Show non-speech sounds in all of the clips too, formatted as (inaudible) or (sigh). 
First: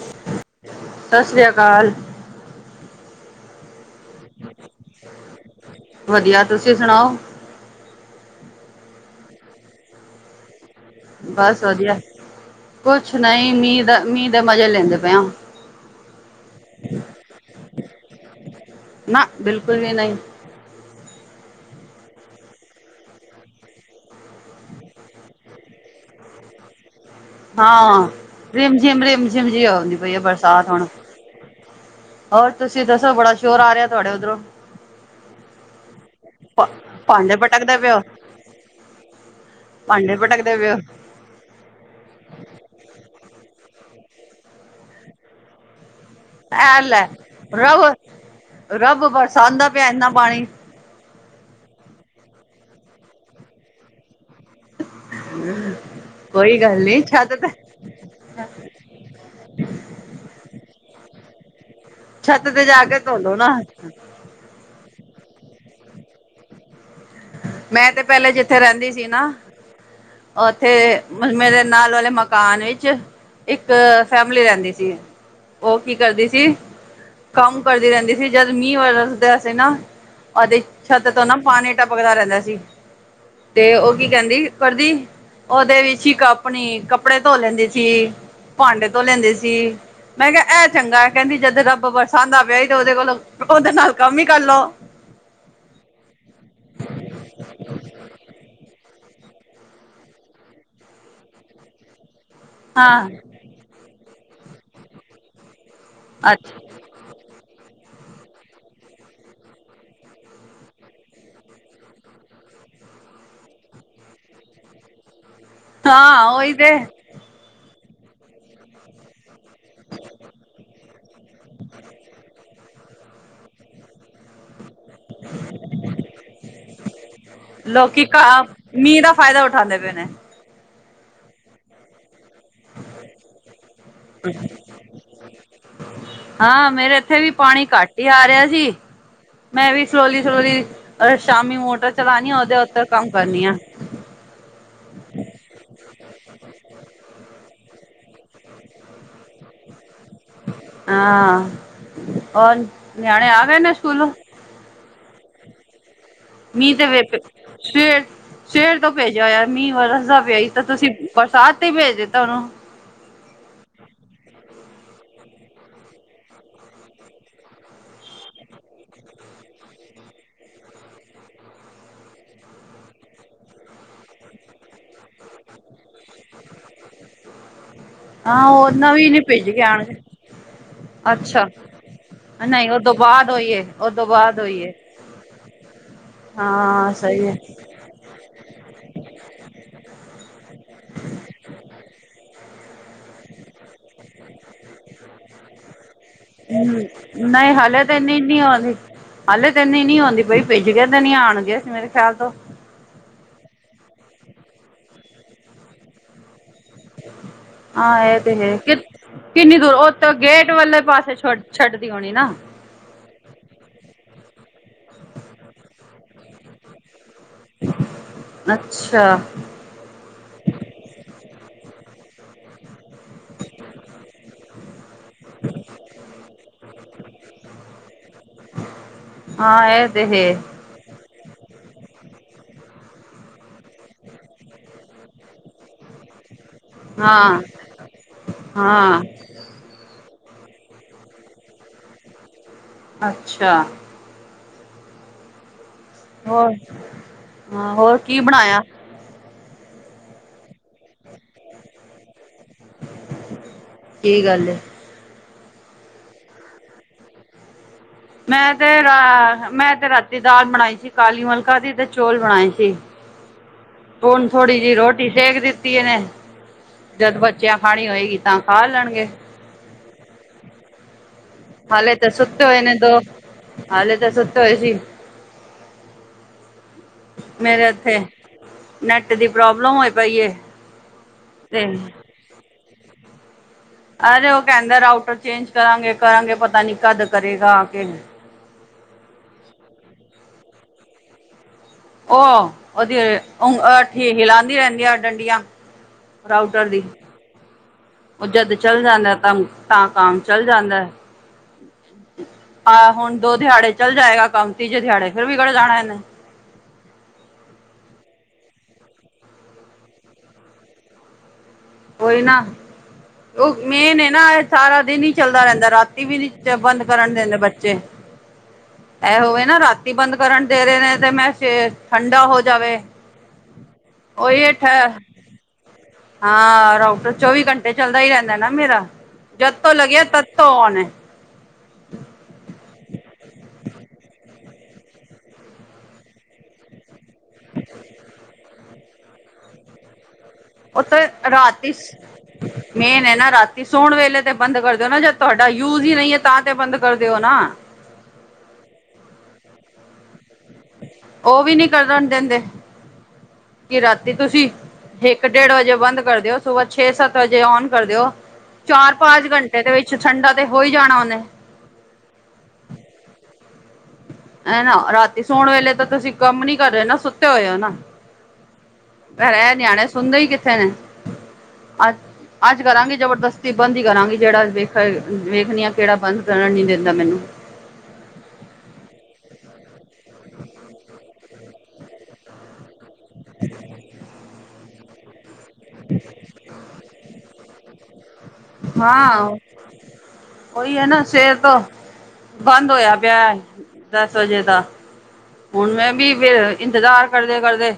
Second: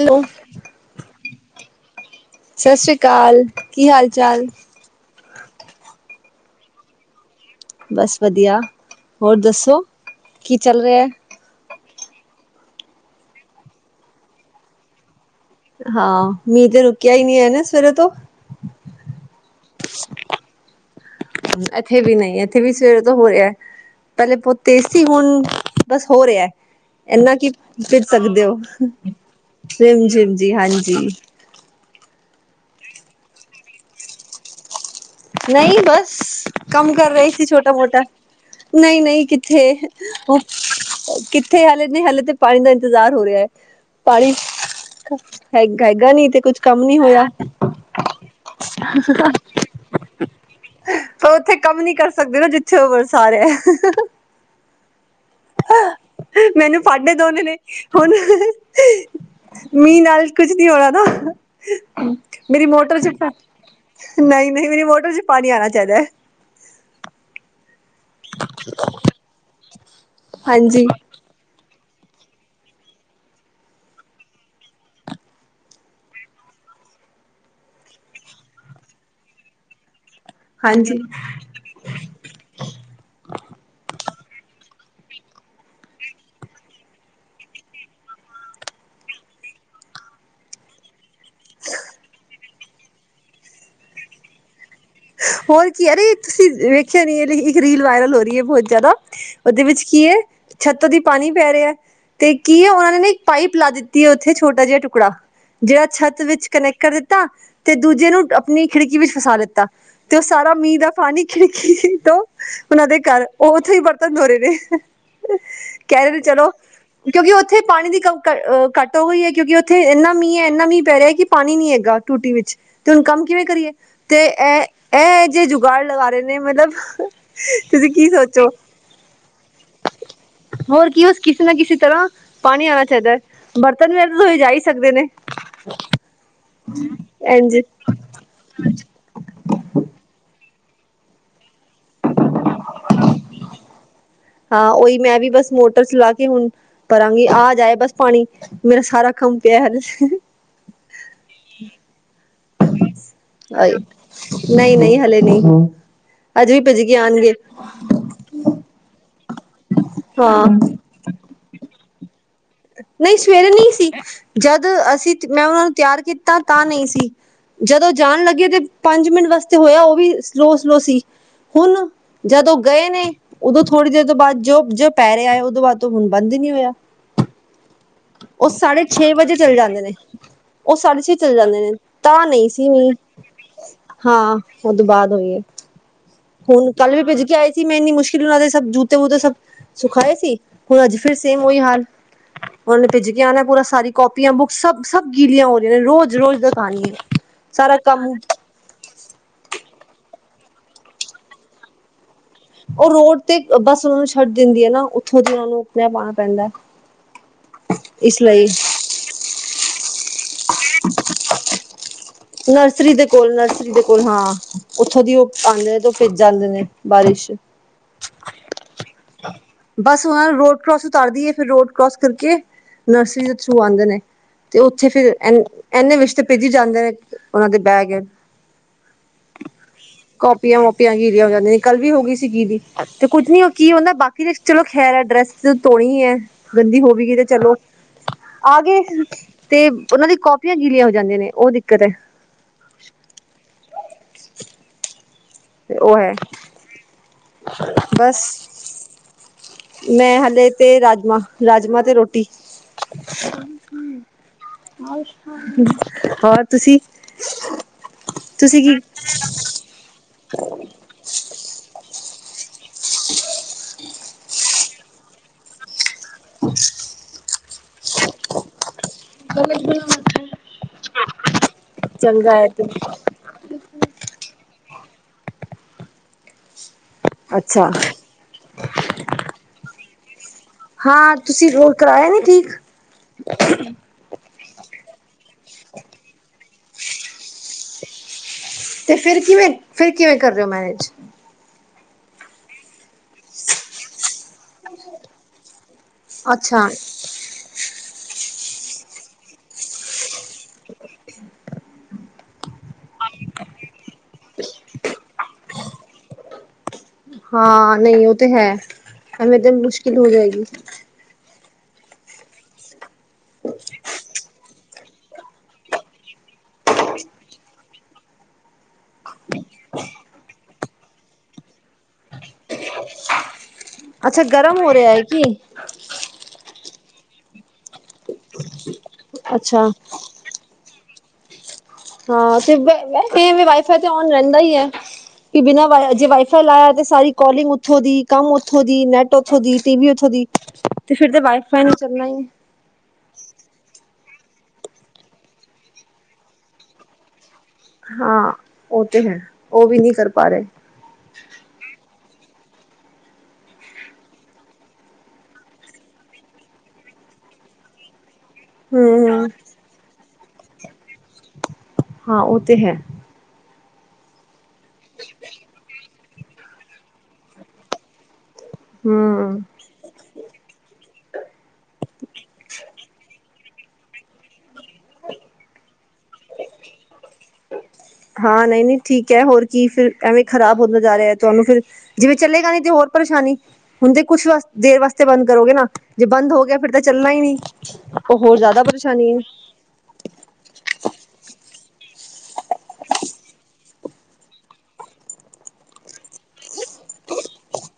Hello, ਸਤਿ ਸ੍ਰੀ ਅਕਾਲ ਸਤਿ ਸ੍ਰੀ ਅਕਾਲ, ਕੀ ਹਾਲ ਚਾਲ? ਵਧੀਆ, ਤੁਸੀਂ ਸੁਣਾਓ? ਬਸ ਵਧੀਆ, ਹੋਰ ਦੱਸੋ ਕੀ ਚੱਲ ਰਿਹਾ? ਬਸ ਵਧੀਆ, ਕੁਛ ਨਹੀਂ ਮੀਂਹ ਦਾ, ਮੀਂਹ ਦੇ ਮਜੇ ਲੈਂਦੇ ਪਏ ਆਂ। ਹਾਂ, ਮੀਂਹ ਤੇ ਰੁਕਿਆ, ਹੀ ਨੀ ਹੈ ਨਾ, ਸਵੇਰੇ ਤੋਂ ਨਾ, ਬਿਲਕੁਲ ਵੀ ਨਹੀਂ। ਇੱਥੇ ਵੀ ਨਹੀਂ, ਇੱਥੇ ਵੀ ਸਵੇਰੇ ਤੋਂ ਹੋ ਰਿਹਾ। ਪਹਿਲੇ ਬਹੁਤ ਤੇਜ਼ ਸੀ, ਹੁਣ ਬਸ ਹੋ ਰਿਹਾ। ਇੰਨਾ ਕੀ, ਫਿਰ ਹਾਂ ਸਕਦੇ ਹੋ, ਰਿਮ ਝਿਮ ਰਿਮ ਝਿਮ ਜੀ ਆਉਂਦੀ ਪਈ ਹੈ ਜਿਮ-ਜਿਮ ਜੀ ਬਰਸਾਤ ਹੁਣ ਹਾਂਜੀ। ਹੋਰ, ਤੁਸੀਂ ਦੱਸੋ ਬੜਾ ਸ਼ੋਰ ਆ ਰਿਹਾ, ਤੁਹਾਡੇ ਉੱਧਰੋਂ ਨਹੀਂ, ਬਸ ਭਾ ਕੰਮ ਕਰ ਰਹੇ ਭਾਂਡੇ ਸੀ, ਛੋਟਾ, ਪਟਕਦੇ ਪਏ ਹੋ ਮੋਟਾ ਨਹੀਂ -ਨਹੀਂ, ਕਿੱਥੇ ਭਾਂਡੇ ਪਟਕਦੇ ਪਏ ਹੋ ਕਿੱਥੇ, ਹਲੇੇ ਨਹੀਂ, ਹਲੇੇ ਤੇ ਪਾਣੀ ਦਾ ਇੰਤਜ਼ਾਰ ਹੋ ਰਿਹਾ ਹੈ। ਪਾਣੀ ਹੈਗਾ, ਹੈਗਾ ਨੀ ਤੇ ਕੁੱਝ ਐ, ਕੰਮ ਨੀ ਲੈ ਹੋਇਆ ਰੱਬ- ਰੱਬ, ਬਰਸਾਉੰਦਾ ਪਿਆ, ਇੰਨਾ ਪਾਣੀ ਉੱਥੇ, ਕੰਮ ਨੀ ਕਰ ਸਕਦੇ ਨਾ, ਜਿੱਥੇ ਉਹ ਵਰਸਾ ਰਿਹਾ। ਕੋਈ ਗੱਲ ਮੈਨੂੰ, ਨੀ ਭਾਂਡੇ, ਛੱਤ ਧੋਨੇ ਤੇ ਨੇ। ਹੁਣ, ਮੀਂਹ ਨਾਲ ਕੁਝ ਨੀ, ਹੋਣਾ ਨਾ। ਛੱਤ ਤੇ ਮੇਰੀ, ਜਾ ਕੇ ਮੋਟਰ ਚ, ਧੋਲੋ ਨਾ ਨਹੀਂ -ਨਹੀਂ, ਮੇਰੀ ਮੋਟਰ ਚ ਪਾਣੀ ਆਣਾ, ਚਾਹੀਦਾ। ਮੈਂ ਤੇ, ਪਹਿਲੇ ਜਿੱਥੇ ਰਹਿੰਦੀ ਸੀ ਨਾ, ਉੱਥੇ ਹਾਂਜੀ ਮੇਰੇ ਨਾਲ, ਵਾਲੇ ਮਕਾਨ ਵਿੱਚ ਇੱਕ ਫੈਮਿਲੀ ਰਹਿੰਦੀ ਸੀ। ਉਹ ਕੀ ਕਰਦੀ ਸੀ, ਕੰਮ ਕਰਦੀ ਰਹਿੰਦੀ ਸੀ, ਜਦ ਮੀਂਹ ਵਸਦਾ ਸੀ ਨਾ ਉਹਦੀ ਹਾਂਜੀ ਛੱਤ ਤੋਂ ਨਾ, ਪਾਣੀ ਟਪਕਦਾ ਰਹਿੰਦਾ ਸੀ, ਤੇ ਉਹ ਕੀ ਕਹਿੰਦੀ, ਕਰਦੀ ਉਹਦੇ ਵਿੱਚ ਹੀ ਆਪਣੀ ਕੱਪੜੇ ਧੋ ਲੈਂਦੀ ਸੀ। ਭਾਂਡੇ ਧੋਅ ਲੈਂਦੇ ਸੀ। ਮੈਂ ਕਿਆ ਐ ਚੰਗਾ ਐ। ਕੈਂਦੀ ਜਦ ਰੱਬ ਬਰਸਾਂਦਾ ਪਿਆ ਈ ਤੇ' ਔਦੇ ਕੋਲੋਂ ਔਹਦੇ ਨਾਲ ਕੰਮ ਈ ਕਰ ਲੋ। ਹੋਰ ਕੀ ਐ ਅਰੇ ਤੁਸੀ ਵੇਖਿਆ ਨੀ ਏ ਲੇਕਿ ਇੱਕ ਰੀਲ ਵਾਇਰਲ ਹੋ ਰੀ ਏ ਬੋਹੋਤ ਜ਼ਿਆਦਾ। ਔਦੇ ਵਿੱਚ ਕੀ ਏ ਛੱਤ ਦੀ ਪਾਣੀ ਪੈ ਰਿਐ। ਤੇ ਕੀ ਏ ਔਨਾ ਨੇ ਹਾਂ ਨਾ ਇੱਕ ਪਾਈਪ ਲਾ ਦਿੱਤੀ ਏ ਔਥੇ ਛੋਟਾ ਜਿਆ ਟੁਕੜਾ ਜੇੜਾ ਛੱਤ ਵਿਚ ਅੱਛਾ ਕਨੈਕਟ ਕਰ ਤਾ ਤੇ ਦੂਜੇ ਨੂੰ ਆਪਣੀ ਖਿੜਕੀ ਵਿੱਚ ਫਸਾ ਲਿੱਤਾ। ਤੇ ਔ ਸਾਰਾ ਮੀਂਅ ਦਾ ਪਾਣੀ ਖਿੜਕੀ ਤੋਂ ਔਨਾਂ ਦੇ ਘਰ ਔ ਔਥੋਂ ਈ ਬਰਤਨ ਧੋ ਰੇ ਨੇ। ਕੈਅ ਰੇ ਨੇ ਹਾਂ ਚਲੋ ਉਹੀ ਤੇ ਕਿਉਂਕਿ ਉੱਥੇ ਪਾਣੀ ਦੀ ਕ ਅ ਘੱਟ ਔਵੀ ਐ ਕਿਉਂਕਿ ਔਥੇ ਏਨਾ ਮੀਂਅ ਐ, ਏਨਾ ਮੀਂਅ ਪੈ ਰਿਆ ਕਿ ਪਾਣੀ ਨੀ ਹੈਗਾ ਟੂਟੀ ਵਿੱਚ। ਤੇ ਹੁਣ ਕੰਮ ਕਿਵੇਂ ਕਰੀਏ ਤੇ ਐ ਐ ਐਹੇ ਜਿਹੇ ਜੁਗਾੜ ਲਗਾ ਰੇ ਨੇ ਮਤਲਬ ਤੁਸੀ ਕੀ ਸੋਚੋ ਫ਼ਾਇਦਾ ਉਠਾਂਦੇ ਪਏ ਨੇ। ਹੋਰ ਕੀ ਉਸ ਕਿਸੀ ਨਾ ਕਿਸੀ ਤਰ੍ਹਾਂ ਪਾਣੀ ਆਣਾ ਚਾਈਦਾ ਐ, ਬਰਤਨ ਵੀ ਇੱਕ-ਦੋ ਲੀਜਾ ਈ ਸਕਦੇ ਨੇ। ਹਾਂ ਮੇਰੇ ਇੱਥੇ ਵੀ ਇੰਝ ਪਾਣੀ ਘੱਟ ਈ ਆ ਰਿਆ ਸੀ। ਮੈਂ ਵੀ ਸਲੋਲੀ-ਸਲੋਲੀ ਅ ਸ਼ਾਮੀ ਮੋਟਰ ਚਲਾਣੀ ਆ ਔਹਦੇ ਉੱਤੇ ਕੰਮ ਕਰਨੀ ਆਂ। ਹਾਂ ਔਈ ਮੈਂ ਵੀ ਬਸ ਮੋਟਰ ਚਲਾ ਕੇ ਹੁਣ ਧਰਾਂਗੀ। ਆ ਜਾਏ ਬਸ ਪਾਣੀ। ਮੇਰਾ ਸਾਰਾ ਕੰਮ ਪਿਐ ਹਾਲੇ। ਹਾਂ ਹੋਰ ਨਿਆਣੇ ਆ ਗਏ ਨੇ ਸਕੂਲੋ? ਨਈ-ਨਈ ਹਲੇ ਨਈ, ਅੱਜ ਵੀ ਮੀਂਹ ਭਿੱਜ ਤੇ ਕੇ ਵੇ ਆਣਗੇ। ਸਵੇਰ ਸਵੇਰ ਤੋਂ ਭੇਜਿਆ ਹੋਇਐ। ਮੀਂਅ ਵਰਸਦਾ ਪਿਆ ਈ ਹਾਂ ਤਾਂ ਤੁਸੀਂ ਬਰਸਾਤ ਤੇ ਈ ਭੇਜ ਦਿੱਤਾ ਔਹਨੂੰ। ਨਈ ਸਵੇਰੇ ਨੀ ਸੀ। ਜਦ ਅਸੀ ਤ ਮੈਂ ਔਹਨਾਂ ਨੂੰ ਤਿਆਰ ਕੀਤਾ ਤਾਂ ਨਈ ਸੀ। ਜਦੋਂ ਜਾਣ ਲੱਗੇ ਤੇ ਪੰਜ ਮਿੰਟ ਵਾਸਤੇ ਹੋਇਆ ਔ ਵੀ ਸਲੋ-ਸਲੋ ਸੀ। ਹੁਣ ਜਦ ਔ ਗਏ ਨੇ, ਉਦੋਂ ਥੋੜੀ ਦੇਰ ਤੋਂ ਬਾਦ ਜੋ, ਜੋ ਪੈ ਰਿਐ ਉਦੋਂ ਬਾਦ ਔ ਹੁਣ ਬੰਦ ਈ ਨੀ ਹੋਇਆ। ਹਾਂ ਉਹ ਔ ਸਾਢੇ ਔਨਾ ਵੀ ਛੇ ਨੀ ਵਜੇ ਭਿਜ ਚਲੇ ਕੇ ਜਾਂਦੇ ਨੇ ਆਣਗੇ। ਉਹ ਸਾਢੇ ਛੇ ਚਲੇ ਅੱਛਾ, ਜਾਂਦੇ ਨੇ ਤਾਂ ਨਹੀਂ ਨਈ ਸੀ ਮੀਂਹ ਔਦੋਂ ਬਾਦ ਹੋਈ ਏ, ਔਦੋਂ ਹਾਂ ਬਾਦ ਹੋਈ ਏ। ਉਹਦੋਂ ਬਾਅਦ ਹੋਈ ਹੈ (unintelligible) ਹੁਣ ਕੱਲ ਵੀ ਭਿੱਜ ਕੇ ਆਏ ਸੀ, ਮੈਂ ਇੰਨੀ ਮੁਸ਼ ਔਨਾਂ ਦੇ ਸਭ ਜੂਤੇ-ਵੂਤੇ ਸਭ ਸੁਖਾਏ ਸੀ, ਹੁਣ ਅੱਜ ਫੇਰ ਸੇਮ ਔਈ ਹਾਲ। ਹੁਨ ਭਿੱਜ ਕੇ ਆਣੈ ਪੂਰਾ ਸਾਰੀ ਕੋਪੀਆਂ, ਬੁੱਕ ਸਭ, ਸਭ ਗੀਲੀਆਂ ਹੋ ਰ (unintelligible) ਨੇ ਰੋਜ਼-ਰੋਜ਼ ਦਾ ਕਾਣੀ ਏ। ਸਾਰਾ ਕੰਮ ਕੀ ਹਾਲ ਏ? ਹਾਲੇ ਤੇ ਐਨੀ ਨੀ ਹੁੰਦੀ ਪਈ, ਭਿੱਜ ਕੇ ਤੇ ਨੀ ਆਣਗੇ, ਮੇਰੇ ਖਿਆਲ ਤੋ। ਔ ਰੋਡ ਤੇ ਅ ਬੱਸ ਛੱਡ ਦੇਂਦੀ ਐ ਨਾ ਔਥੋਂ ਦੀ ਔਨੂੰ ਪੈਦਲਾਣ ਪੈਂਦੈ। ਹਾਂ ਐ ਤੇ ਹੈ ਕਿ ਕਿੰਨੀ ਦੂਰ ਉਤੋਂ ਗੇਟ ਵਾਲੇ ਪਾਸੇ ਛੱਡ ਛੱਡਦੀ ਹੋਣੀ ਨਾ। ਥਰੀ ਦੇ ਕੋਲ, ਨਰਸਰੀ ਦੇ ਕੋਲ ਹਾਂ। ਔਥੋਂ ਦੀ ਔ ਆਂਦੇ ਨੇ ਤੇ ਔ ਭਿਜ ਜਾਂਦੇ ਨੇ ਬਾਰਿਸ਼ ਅੱਛਾ। ਬਸ ਵਹਾ ਰੋਡ ਕਰੋਸ ਈ ਉਤਾਰਦੀ ਏ ਫੇਰ ਰੋਡ ਕਰੋਸ ਕਰਕੇ ਨਰਸਰੀ ਦੇ ਥਰੂ ਆਂਦੇ ਨੇ। ਤੇ ਔਥੇ ਫਿਰ ਇਨ ਇੰਨੇ ਵਿੱਚ ਤੇ ਭਿੱਜ ਈ ਜਾਂਦੇ ਨੇ ਔਨਾਂ ਦੇ ਬੈਗ। ਹਾਂ ਐ ਤੇ ਹੈ। ਫੇਰ ਗਿਲੀਆ ਹੋ ਜਾਂਦੀਐਂ। ਕੱਲ ਵੀ ਹੋ ਗਈ ਸੀ ਗਿਲੀ ਤੇ ਕੁੱਝ ਨੀ ਔ ਕੀ ਹੁੰਦੈ ਬਾਕੀ ਦੇ 'ਚ ਚਲੋ ਖੈਰ ਐ, ਡਰੈਸ ਤੇ ਧੋਨੀ ਐ, ਗੰਦੀ ਹੋ ਵੀ ਗੀ ਤੇ ਹਾਂ ਚਲੋ, ਆ ਗਏ ਹਾਂ ਤੇ ਔਨਾਂ ਦੀ ਕੋਪੀਆਂ ਗੀਲੀਆਂ ਹੋ ਜਾਂਦੀਆਂ ਨੇ ਔ ਦਿੱਕਤ ਐ। ਅੱਛਾ। ਤੇ ਔ ਹੈ ਹੋਰ, ਹਾਂ ਹੋਰ ਬਸ ਕੀ ਬਣਾਇਆ? ਮੈਂ ਹਾਲੇ ਤੇ ਰਾਜਮਾਂ, ਰਾਜਮਾਂ ਤੇ ਰੋਟੀ। ਕੀ ਗੱਲ ਏ ਹੋਰ ਤੁਸੀ? ਮੈਂ ਤੇ ਰਾ ਮੈਂ ਤੇ ਰਾਤੀ ਦਾਲ ਬਣਾਈ ਸੀ ਕਾਲੀ ਮਲਕਾ ਦੀ ਤੇ ਚੋਲ ਬਣਾਏ ਸੀ। ਹੋਣ ਥੋੜ੍ਹੀ ਜੇਈ ਰੋਟੀ ਸੇਕ ਦਿੱਤੀ ਏਨੇ। ਜਦ ਬੱਚਿਆਂ ਖਾਣੀ ਹੋਏਗੀ ਤਾਂ ਖਾ ਲੈਣਗੇ। (inaudible) ਹਲੇੇ ਤਾਂ ਚੰਗਾ ਸੁਤੈ ਹੈ ਹੋਏ ਤੇ ਨੇ ਦੋ ਹਾਲੇ ਤੇ ਸੁਤੈ ਹੋਏ ਸੀ, ਮੇਰੇ ਅੱਛਾ ਉੱਥੇ ਨੈੱਟ ਦੀ ਪ੍ਰੋਬਲਮ ਹੋਈ ਪਈ ਏ। ਹਾਂ ਤੁਸੀਂ ਤੇ ਰੋਡ ਕਰਾਇਆ ਨੀਂ ਠੀਕ? (unintelligible) ਅਰੇ ਉਹ ਕਹਿੰਦਾ ਡਾਕਟਰ ਚੇਂਜ ਕਰਾਂਗੇ, ਕਰਾਂਗੇ। ਪਤਾ ਨੀਂ ਕਦ ਕਰੇਗਾ ਆ ਕੇ ਤੇ ਫਿਰ ਕਿਵੇਂ? ਫਿਰ ਕਿਵੇਂ ਕਰ ਰਿਓ ਮੈਨੇਜ? ਉਹ ਉਹਦੀ ਉਂਠ, ਹਲਾਉਂਦੀ ਰਹਿੰਦੀਆਂ ਡੰਡੀਆਂ। ਰਾਊਟਰ ਅੱਛਾ ਦੀ ਉਹ ਜਦ ਚਲ ਜਾਂਦਾ ਤਾਂ, ਤਾਂ ਕਮ ਚਲ ਜਾਂਦਾ। ਆਹ ਹੁਣ ਦੋ ਦਿਹਾੜੇ ਚੱਲ ਜਾਏਗਾ ਕੰਮ, ਤੀਜੇ ਦਿਹਾੜੇ ਫੇਰ ਵੀ ਕਿਹੜੇ ਜਾਣਾ ਇਹਨੇਂ। ਹਾਂ ਨ੍ਹੀਂ ਉਹ ਤੇ ਹੈ, ਹਵੇੇ ਦਿਨ ਮੁਸ਼ਕਿਲ ਹੋ ਜਾਏਗੀ। ਕੋਈ ਨਾਂ ਉਹ ਮੇਨ ਏ ਨਾਂ ਇਹ ਸਾਰਾ ਦਿਨ ਹੀ ਚੱਲਦਾ ਰਹਿੰਦਾ, ਰਾਤੀ ਵੀ ਨੀਂ ਬੰਦ ਕਰਨ ਦਿੰਦੇ ਬੱਚੇ। (inaudible) ਇਹੋਵੇ ਨਾਂ ਰਾਤੀ ਬੰਦ ਕਰਨ ਦੇ ਰਹੇ ਨੇਂ ਤੇ ਮੈਂ ਠੰਡਾ ਹੋ ਜਾਵੇ। (inaudible) ਅੱਛਾ ਉਹੀ ਗਰਮ ਹੋ ਰਿਹਾ ਠ ਹੈ ਕੀ? ਹਾਂ ਰਾਕਟਰ ਚੌਵੀ ਘੰਟੇ ਚੱਲਦਾ ਈ ਰਹਿੰਦਾ ਨਾਂ ਮੇਰਾ, ਜਦ ਅੱਛਾ ਤੋਂ ਲੱਗਿਆ ਤਦ ਤੋਂ ਆਉਣ ਐ। ਹਾਂ ਤੇ ਵੇ ਵਾਈਫਾਈ ਤੇ ਔਨ ਰਹਿੰਦਾ ਈ ਐ। ਵੀ ਬਿਨਾਂ ਵਾਈ ਜੇ ਵਾਈਫਾਈ ਲਾਇਆ ਤਾਂ ਸਾਰੀ ਕਾਲਿੰਗ ਉੱਥੋਂ ਦੀ, ਕੰਮ ਉੱਥੋਂ ਦੀ, ਨੈੱਟ ਉੱਥੋਂ ਦੀ, ਟੀ ਵੀ ਉੱਥੋਂ ਦੀ। ਉਹ ਤੇ ਤਾਂ ਫਿਰ ਤੇ ਵਾਈਫਾਈ ਨੂੰ ਰਾਤੀ ਚੱਲਣਾ ਮੇਨ ਏ ਨਾਂ ਰਾਤੀ ਸੋਣ ਵੇਲੇ ਤੇ ਬੰਦ ਕਰ ਦਿਓ ਨਾਂ, ਜੇ ਤੁਹਾਡਾ ਯੂਜ ਈ ਨਈਂ ਏ ਤਾਂ ਤੇ ਬੰਦ ਕਰ ਦਿਓ ਨਾਂ। ਹਾਂ ਉਹ ਤੇ ਹੈ, ਉਹ ਵੀ ਨਈਂ ਕਰ ਪਾ ਰਹੇ। ਉਹ ਵੀ ਨੀਂ ਕਰਣ ਦਿੰਦੇ, ਕੀ ਰਾਤੀ ਤੁਸੀਂ ਇੱਕ ਡੇਢ ਵਜੇ ਬੰਦ ਕਰ ਦਿਓ, ਸੁਬਾ ਛੇ-ਸੱਤ ਵਜੇ ਔਨ ਕਰ ਦਿਓ। ਹਮ ਚਾਰ-ਪੰਜ ਘੰਟੇ ਦੇ ਵਿੱਚ ਠੰਡਾ ਤੇ ਹੋ ਈ ਜਾਣਾ ਉਹਨੇਂ। ਹਾਂ ਉਹ ਤੇ ਹੈ। ਹੇਨਾਂ ਰਾਤੀ ਸੋਣ ਵੇਲੇ ਤਾਂ ਤੁਸੀਂ ਕੰਮ ਨੀਂ ਕਰ ਰਹੇ ਨਾਂ, ਸੁੱਤੇ ਹੋਏ ਔ ਨਾਂ। ਹਮ ਰ ਨਿਆਣੇਂ ਸੁਣਦੇ ਹੀ ਕਿੱਥੇ ਨੇਂ। ਅੱਜ ਅੱਜ ਕਰਾਂਗੀ ਜਬਰਦਸਤੀ ਬੰਦ ਈ ਕਰਾਂਗੀ ਜਿਹੜਾ ਵੇਖ, ਵੇਖਣੀ ਆ ਕਿਹੜਾ ਬੰਦ ਨੀਂ ਦਿੰਦਾ ਮੈਨੂੰ। ਹਾਂ, ਨਈਂ ਨਈਂ ਠੀਕ ਏ, ਹੋਰ ਕੀ ਫਿਰ ਐਵੇਂ ਖ਼ਰਾਬ ਹੁੰਦਾ ਜਾ ਰਿਹਾ, ਤੁਹਾਨੂੰ ਫਿਰ, ਜਿਵੇਂ ਚਲੇਗਾ ਨੀਂ ਤੇ ਹੋਰ ਪਰੇਸ਼ਾਨੀ। ਹੁਣ ਤੇ ਕੁਛ ਦੇਰ ਵਾਸਤੇ ਬੰਦ ਕਰੋਗੇ ਨਾਂ ਜੇ ਬੰਦ ਹੋ ਗਿਆ ਫਿਰ ਤੇ ਚੱਲਣਾ ਈ ਨੀਂ ਉਹ ਹੋਰ ਜ਼ਿਆਦਾ ਪਰੇਸ਼ਾਨੀ ਐ। ਹਾਂ ਉਹੀ ਐ ਨਾਂ ਸਵੇਰ ਤੋਂ ਬੰਦ ਹੋਇਆ ਪਿਆ, ਦਸ ਵਜੇ ਦਾ। ਹੁਣ ਮੈਂ ਵੀ ਫੇਰ ਇੰਤਜ਼ਾਰ ਕਰਦੇ-ਕਰਦੇ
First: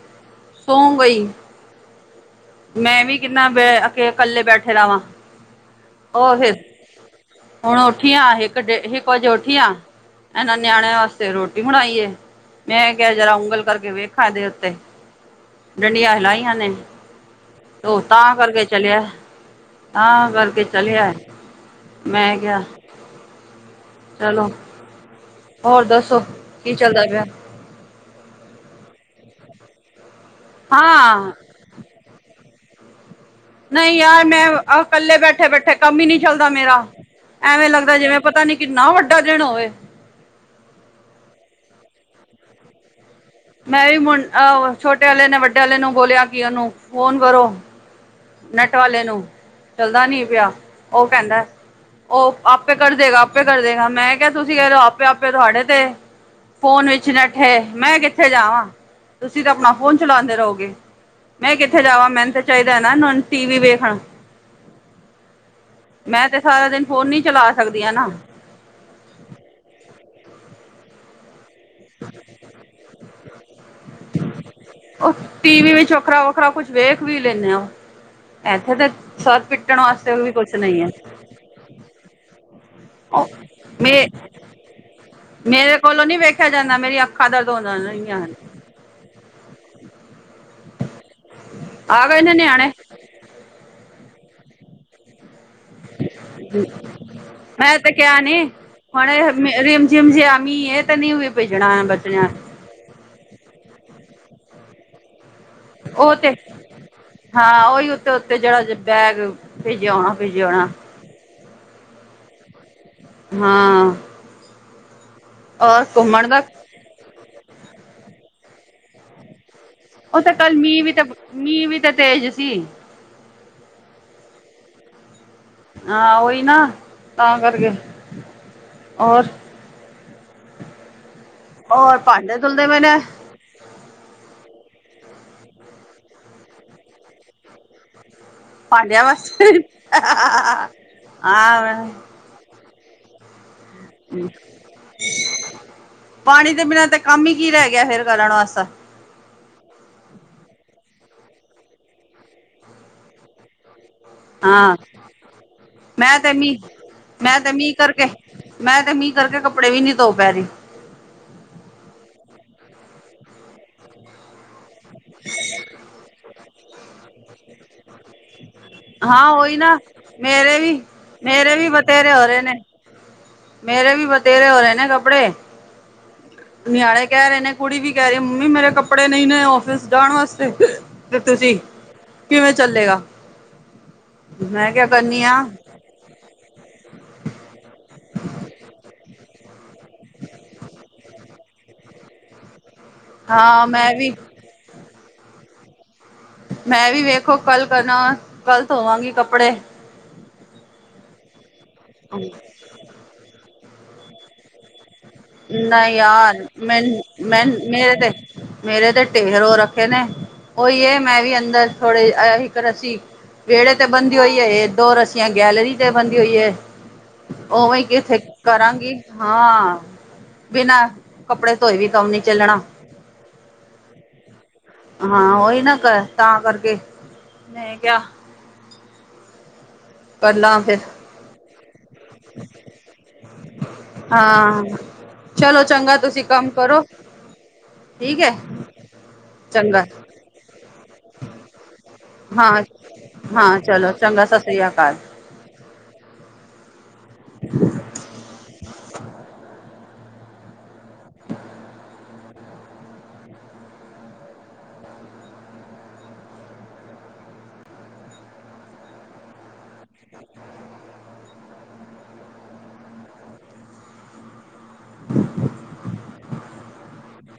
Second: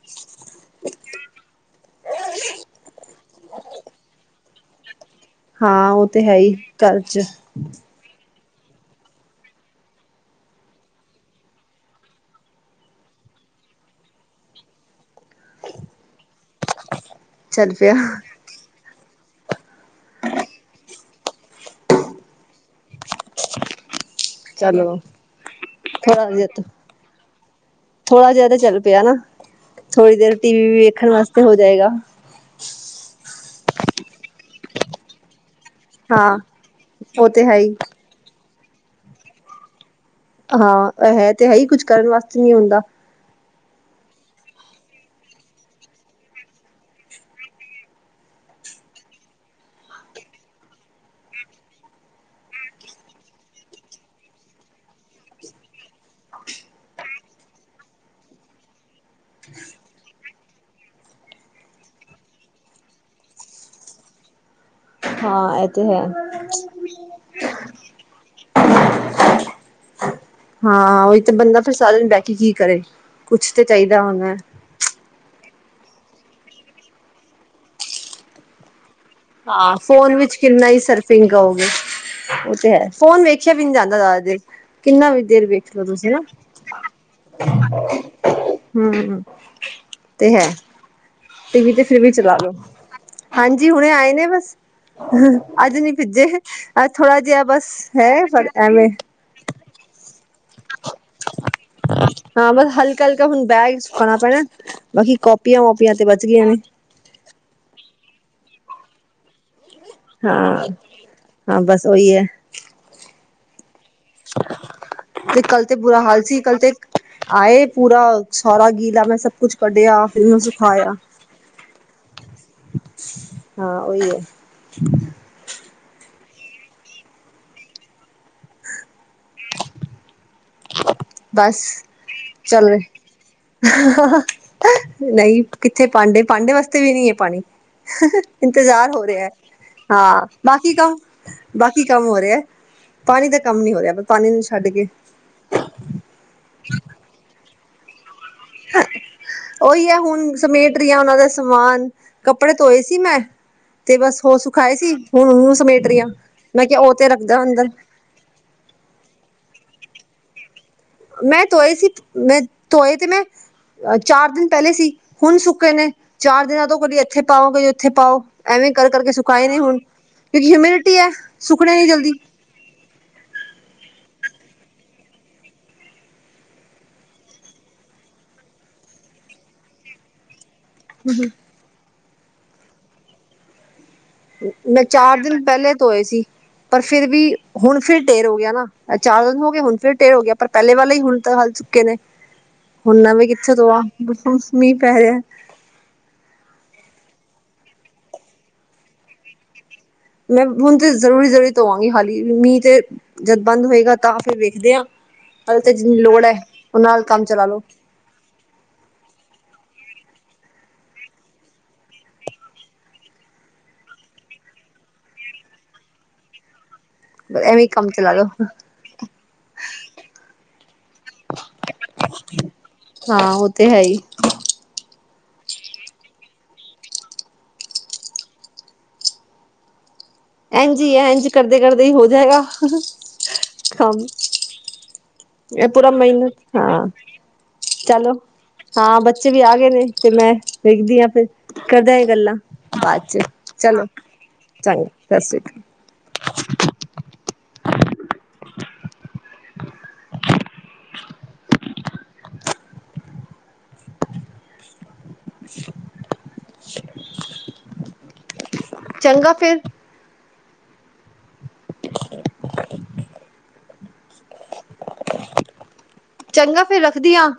ਸੋਂ ਗਈ। ਮੈਂ ਵੀ ਕਿੰਨਾ ਬੇ ਇਕੇ ਇਕੱਲੇ ਬੈਠੇ ਰਵਾਂ। ਹਾਂ ਉਹ ਤੇ ਹੈ ਹੀ ਘਰ ਚ ਹੁਣ ਉੱਠੀਆਂ ਇੱਕ ਡੇ, ਇੱਕ ਵਜੇ ਉੱਠੀਆਂ ਇਹਨਾਂ ਨਿਆਣਿਆਂ ਵਾਸਤੇ ਰੋਟੀ ਬਣਾਈ ਐ। ਮੈਂ ਕਿਹਾ, ਜਰਾ ਉਂਗਲ ਕਰਕੇ ਵੇਖਾ ਇਹਦੇ ਉੱਤੇ। ਡੰਡੀਆਂ ਹਿਲਾਾਈਆਂ ਨੇਂ, ਚੱਲ ਪਿਆ ਉਹ ਤਾਂ ਕਰਕੇ ਚਲਿਆ। ਆ ਕਰਕੇ ਚਲਿਆ, ਮੈਂ ਕਿਹਾ ਚਲੋ, ਹੋਰ ਦੱਸੋ ਥੋੜਾ ਜਿਹਾ ਕੀ ਚੱਲਦਾ ਪਿਆ। ਥੋੜਾ ਜਿਹਾ ਤੇ ਚੱਲ ਪਿਆ ਨਾਂ, ਥੋੜ੍ਹੀ ਦੇਰ ਟੀ ਵੀ ਵੀ ਵੇਖਣ ਹਾਂ ਵਾਸਤੇ ਹੋ ਜਾਏਗਾ। ਨਈਂ ਯਾਰ ਮੈਂ ਇਕੱਲੇ ਬੈਠੇ, ਬੈਠੇ ਕੰਮ ਈ ਨਈਂ ਹਾਂ ਚੱਲਦਾ ਮੇਰਾ। ਉਹ ਤੇ ਹੈ ਐਵੇਂ ਹੀ ਲੱਗਦਾ ਜਿਵੇਂ ਪਤਾ ਨੀਂ ਕਿੰਨਾ, ਵੱਡਾ ਦਿਣ ਹੋਵੇ। ਹਾਂ, ਹੈ ਤੇ ਹੈ ਹੀ ਕੁਛ ਕਰਨ ਵਾਸਤੇ ਨਈਂ ਹੁੰਦਾ। ਮੈਂ ਵੀ ਮੁੰਡ ਅ ਛੋਟੇ ਵਾਲਲੇ ਨੇਂ, ਵੱਡੇ ਵਾਲੇ ਨੂੰ ਬੋਲਿਆ ਕਿ ਉਹਨੂੰ ਫੋਨ ਕਰੋ। ਨੈੱਟ ਵਾਲੇ ਨੂੰ, ਚੱਲਦਾ ਨੀ ਪਿਆ। ਉਹ ਕਹਿੰਦਾ ਉਹ ਆਪੇ ਕਰ ਦੇਗਾ, ਆਪੇ ਕਰ ਦੇਗਾ ਮੈਂ ਕਿਹਾ ਤੁਸੀਂ ਕਹਿ ਲਓ ਆਪੇ- ਆਪੇ ਤੁਹਾਡੇ ਤੇ ਫ਼ੋਨ ਵਿੱਚ ਨੈਠੇ, ਮੈਂ ਕਿੱਥੇ ਜਾਵਾਂ, ਤੁਸੀਂ ਤਾਂ ਆਪਣਾ ਫੋਨ ਚਲਾਉਂਦੇ ਰਹੋਗੇ। ਮੈਂ ਕਿੱਥੇ ਜਾਵਾਂ, ਮੈਨੂੰ ਤੇ ਚਾਹੀਦਾ ਨਾ ਟੀ ਵੀ ਵੇਖਣ ਹਾਂ, ਇਹ ਤੇ ਹੈ। ਮੈਂ ਤੇ ਸਾਰਾ ਦਿਨ ਫੋਨ ਨੀ ਚਲਾ ਸਕਦੀਆਂ ਨਾ। ਹਾਂ, ਉਹੀ ਤਾਂ ਬੰਦਾ ਫਿਰ ਸਾਰਿਆਂ ਨੂੰ ਬਹਿਠ ਕੇ ਕੀ ਕਰੇ, ਕੁਛ ਤਾਂ ਚਾਹੀਦਾ ਹੁੰਦਾ। ਉਹ ਟੀ ਵੀ ਵਿੱਚ ਵੱਖਰਾ- ਵੱਖਰਾ ਕੁਛ ਵੇਖ ਵੀ ਲੈਂਦੇ ਆ। ਉਹ ਇੱਥੇ ਤੇ ਸਰ ਹਾਂ, ਪਿੱਟਣ ਫੋਨ ਵਾਸਤੇ ਵੀ ਵਿੱਚ ਕੁਛ ਕਿੰਨਾ ਹੀ ਨਹੀਂ ਹੈ ਸਰਫਿੰਗ ਕੋਗੇ। ਉਹ ਤੇ ਹੈ। ਫੋਨ ਉਹ ਵੇਖਿਆ ਵੀ ਨਹੀਂ ਜਾਂਦਾ ਮੇ ਜ਼ਿਆਦਾ ਦੇਰ, ਕਿੰਨਾ ਵੀ ਦੇਰ ਵੇਖ ਲਓ ਤੁਸੀ ਹਨਾ। ਕਦਰ ਤਾਂ ਹੁੰਦਾ ਨਾ ਇ ਹਨ (unintelligible) ਹ, ਤੇ ਹੈ। ਟੀ ਵੀ ਤੇ ਫਿਰ ਆ ਵੀ ਗਏ ਨੇ ਚਲਾ ਲੋੋ। ਨਿਆਣੇ ਹਾਂਜੀ, ਹੁਣੇ ਆਏ ਨੇ ਬਸ। ਅੱਜ ਨਹੀਂ ਭਿੱਜੇ, ਅਜ ਥੋੜਾ ਜਿਹਾ ਬਸ ਹੈ, ਪਰ ਐਵੇਂ ਰਮ ਜਮ ਜੇਯਾ ਮੀਹ ਇਹ ਤੇ ਨਹੀਂ ਭੇਜਣਾ ਬੱਚਿਆਂ ਨੂੰ। ਹਾਂ ਬਸ, ਹਲਕਾ- ਹਲਕਾ ਹੁਣ ਬੈਗ ਸੁਕਾਉਣਾ ਪੈਣਾ, ਬਾਕੀ ਕਾਪੀਆਂ- ਵੋਪੀਆਂ ਤੇ ਬਚ ਗਈਆਂ ਨੇ। ਹਾਂ, ਉਹੀ ਉੱਤੇ- ਉੱਤੇ ਜਿਹੜਾ ਬੈਗ ਭੇਜਿਆ ਹੋਣਾ ਭੇਜਿਆ ਹੋਣਾ ਹਾਂ, ਹਾਂ, ਬਸ ਉਹੀ ਹੈ। ਹਾਂ। ਤੇ ਕੱਲ ਤੇ ਔਰ ਬੁਰਾ ਹਾਲ ਘੁੰਮਣ ਸੀ, ਦਾ ਕੱਲ ਤੇ ਆਏ ਪੂਰਾ, ਸਾਰਾ ਗੀਲਾ, ਮੈਂ ਸਭ ਕੁਛ ਕੱਢਿਆ ਉਹ ਫਿਰ ਤੇੇ, ਮੈਂ ਕੱਲ ਮੀਂਹ ਵੀ ਸੁਖਾਇਆ ਤੇ ਮੀਂਹ ਵੀ ਤੇ ਤੇਜ ਸੀ। ਹਾਂ, ਉਹੀ ਹੈ। ਹਾਂ, ਉਓਹੀ ਨਾ, ਤਾਂ ਕਰਕੇ ਹੋਰ ਬਸ ਹੋਰ ਭਾਂਡੇ ਧੁਲਦੇ ਚੱਲ। ਪਏ ਨੇ ਨਹੀਂ ਕਿੱਥੇ ਪਾਂਡੇ- ਪਾਂਡੇ ਵਾਸਤੇ ਵੀ ਨਹੀਂ ਹੈ ਪਾਣੀ। ਇੰਤਜ਼ਾਰ ਭਾਂਡਿਆਂ ਹੋ ਰਿਹਾ। ਵਾਸਤੇ ਹਾਂ, ਬਾਕੀ ਕੰਮ ਬਾਕੀ, ਹਾਂ ਕੰਮ ਹੋ ਰਿਹਾ। ਪਾਣੀ ਦਾ ਕੰਮ ਨੀ ਹੋ ਰਿਹਾ। ਪਾਣੀ ਨੂੰ ਛੱਡ ਕੇ ਪਾਣੀ ਦੇ ਬਿਨਾਂ ਤੇ ਕੰਮ ਹੀ ਕੀ ਰਹਿ ਗਿਆ ਫਿਰ ਕਰਨ ਵਾਸਤੇ। ਉਹੀ ਹੈ ਹੁਣ ਸਮੇਟ ਰਹੀਆਂ ਉਹਨਾਂ ਦਾ ਸਮਾਨ। ਕੱਪੜੇ ਧੋਏ ਸੀ ਮੈਂ ਤੇ ਬਸ, ਉਹ ਹਾਂ ਸੁਖਾਏ ਸੀ ਹੁਣ ਉਹਨ ਸਮੇਟ ਰਹੀਆਂ। ਮੈਂ ਤੇ ਮੈਂ ਮੀਂਹ ਕਿਹਾ, ਉਹ ਤੇ ਮੈਂ ਰੱਖਦਾ ਅੰਦਰ। ਮੀਂਹ ਕਰਕੇ ਮੈਂ ਤੇ ਮੀਂਹ ਕਰਕੇ ਕੱਪੜੇ ਵੀ ਨੀ ਧੋ ਪੈ ਰਹੀ। ਮੈਂ ਧੋਏ ਸੀ, ਮੈਂ ਧੋਏ ਤੇ ਮੈਂ ਚਾਰ ਦਿਨ ਪਹਿਲੇ ਸੀ। ਹੁਣ ਸੁੱਕੇ ਨੇ। ਚਾਰ ਦਿਨਾਂ ਤੋਂ ਕਦੇ ਇੱਥੇ ਪਾਓ, ਕਦੀ ਉੱਥੇ ਪਾਓ, ਐਵੇਂ ਕਰ ਕਰਕੇ ਹਾਂ ਸੁਖਾਏ ਉਹੀ ਨ ਨਾ ਹੁਣ। ਕਿਉਂਕਿ ਮੇਰੇ ਵੀ ਹਿਊਮਿਨਿਟੀ ਹੈ, ਮੇਰੇ ਵੀ ਸੁਖਣੇ ਨੀ ਜਲਦੀ। ਬਥੇਰੇ ਹੋ ਰਹੇ ਨੇ ਮੇਰੇ ਵੀ ਬਥੇਰੇ ਹੋ ਰਹੇ ਨੇ ਕੱਪੜੇ। ਨਿਆਣੇ ਕਹਿ ਰਹੇ ਨੇ, ਕੁੜੀ ਵੀ ਕਹਿ ਰਹੀ ਮੰਮੀ, ਮੇਰੇ ਕੱਪੜੇ ਨਹੀਂ ਨੇ ਆਫਿਸ ਜਾਣ ਵਾਸਤੇ। ਤੇ ਤੁਸੀਂ, ਕਿਵੇਂ ਚੱਲੇਗਾ। ਮੈਂ ਕਿਆ ਚਾਰ ਕਰਨੀ ਆ ਦਿਨ ਪਹਿਲੇ ਤੋਏ ਸੀ। ਪਰ ਫਿਰ ਵੀ ਹੁਣ ਫਿਰ ਢੇਰ ਹੋ ਗਿਆ ਨਾ। ਚਾਰ ਦਿਨ ਹੋ ਗਏ ਹੁਣ ਫਿਰ ਢੇਰ ਹੋ ਗਿਆ। ਪਰ ਪਹਿਲੇ ਵੱਲੇ ਹੀ ਹੁਣ, ਤਾਂ ਹੱਲ ਚੁੱਕੇ ਨੇ। ਹੁਣ ਮੈਵੇਂ ਕਿੱਥੇ ਹਾਂ ਧੋਵਾ, ਮੈਂ ਵੀ ਮੀਂਹ ਪੈ ਰਿਹਾ ਹੈ। ਮੈਂ ਵੀ ਵੇਖੋ ਕੱਲ ਕਰਨਾ, ਕੱਲ ਧੋਵਾਂਗੀ ਕੱਪੜੇ। ਮੈਂ ਹੁਣ ਤੇ ਜ਼ਰੂਰੀ- ਜ਼ਰਰੀ ਧੋਵਾਂਗੀ ਹਾਲੀ ਮੀਂਹ ਤੇ, ਜਦ ਬੰਦ ਹੋਏਗਾ ਤਾਂ ਫਿਰ ਵੇਖਦੇ ਆਂ। ਨਹੀਂ ਯਾਰ, ਕੰਮ ਮੈ- ਮੈ ਚਲਾ ਲੋ ਮੇਰੇ ਤੇ ਮੇਰੇ ਤੇ ਢੇਰੋ ਰੱਖੇ ਨੇ, ਉਹੀ ਮੈਂ ਵੀ ਅੰਦਰ ਥੋੜੇ ਇੱਕ ਰੱਸੀ ਵਿਹੜੇ ਤੇ ਬੰਦੀ ਹੋਈ ਹੈਏ, ਦੋ ਰੱਸੀਆਂ ਗੈਲਰੀ ਤੇ ਬੰਦੀ ਹੋਈ ਹੈ। ਐਵੇਂ ਉਵੇਂ ਕੰਮ ਚਲਾ ਕਿਥੇ ਲੋ ਕਰਾਂਗੀ। ਹਾਂ। ਬਿਨਾਂ ਕੱਪੜੇ ਧੋਏ ਵੀ ਕੰਮ ਨੀ ਚੱਲਣਾ। ਹਾਂ ਉਹ ਤੇ ਹੈ ਹੀ। ਹਾਂ, ਉਹੀ ਨਾ ਤਾਂ ਕਰਕੇ, ਮੈਂ ਕਿਹਾ ਕਰ ਲਾਂ ਫਿਰ ਇੰਝ ਐ, ਇੰਝ ਕਰਦੇ- ਕਰਦੇ ਹੀ ਹੋ ਜਾਏਗਾ। ਕੰਮ, ਹਾਂ ਚਲੋ ਇਹ ਪੂਰਾ ਚੰਗਾ ਤੁਸੀਂ ਮਹੀਨਾ ਕੰਮ ਕਰੋ ਹਾਂ। ਚਲੋ, ਠੀਕ ਹੈ ਹਾਂ ਬੱਚੇ ਵੀ ਆ ਗਏ ਚੰਗਾ ਨੇ ਤੇ, ਮੈਂ ਵੇਖਦੀ ਹਾਂ, ਫਿਰ ਕਰਦੇ ਗੱਲਾਂ, ਹਾਂ ਬਾਅਦ ਚ', ਹਾਂ ਚਲੋ ਚੰਗਾ ਸਤਿ ਸ੍ਰੀ ਚੰ। ਅਕਾਲ ਸਤਿ ਸ਼੍ਰੀ ਅਕਾਲ। (inaudible) ਚੰਗਾ ਫੇ। ਰ (inaudible) ਚੰਗਾ ਫੇਿਰ ਰੱਖਦੀ ਹਾਂ,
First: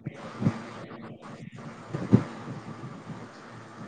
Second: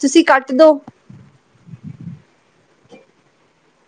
ਤੁਸੀਂ ਕੱਟ ਦੋ। (inaudible)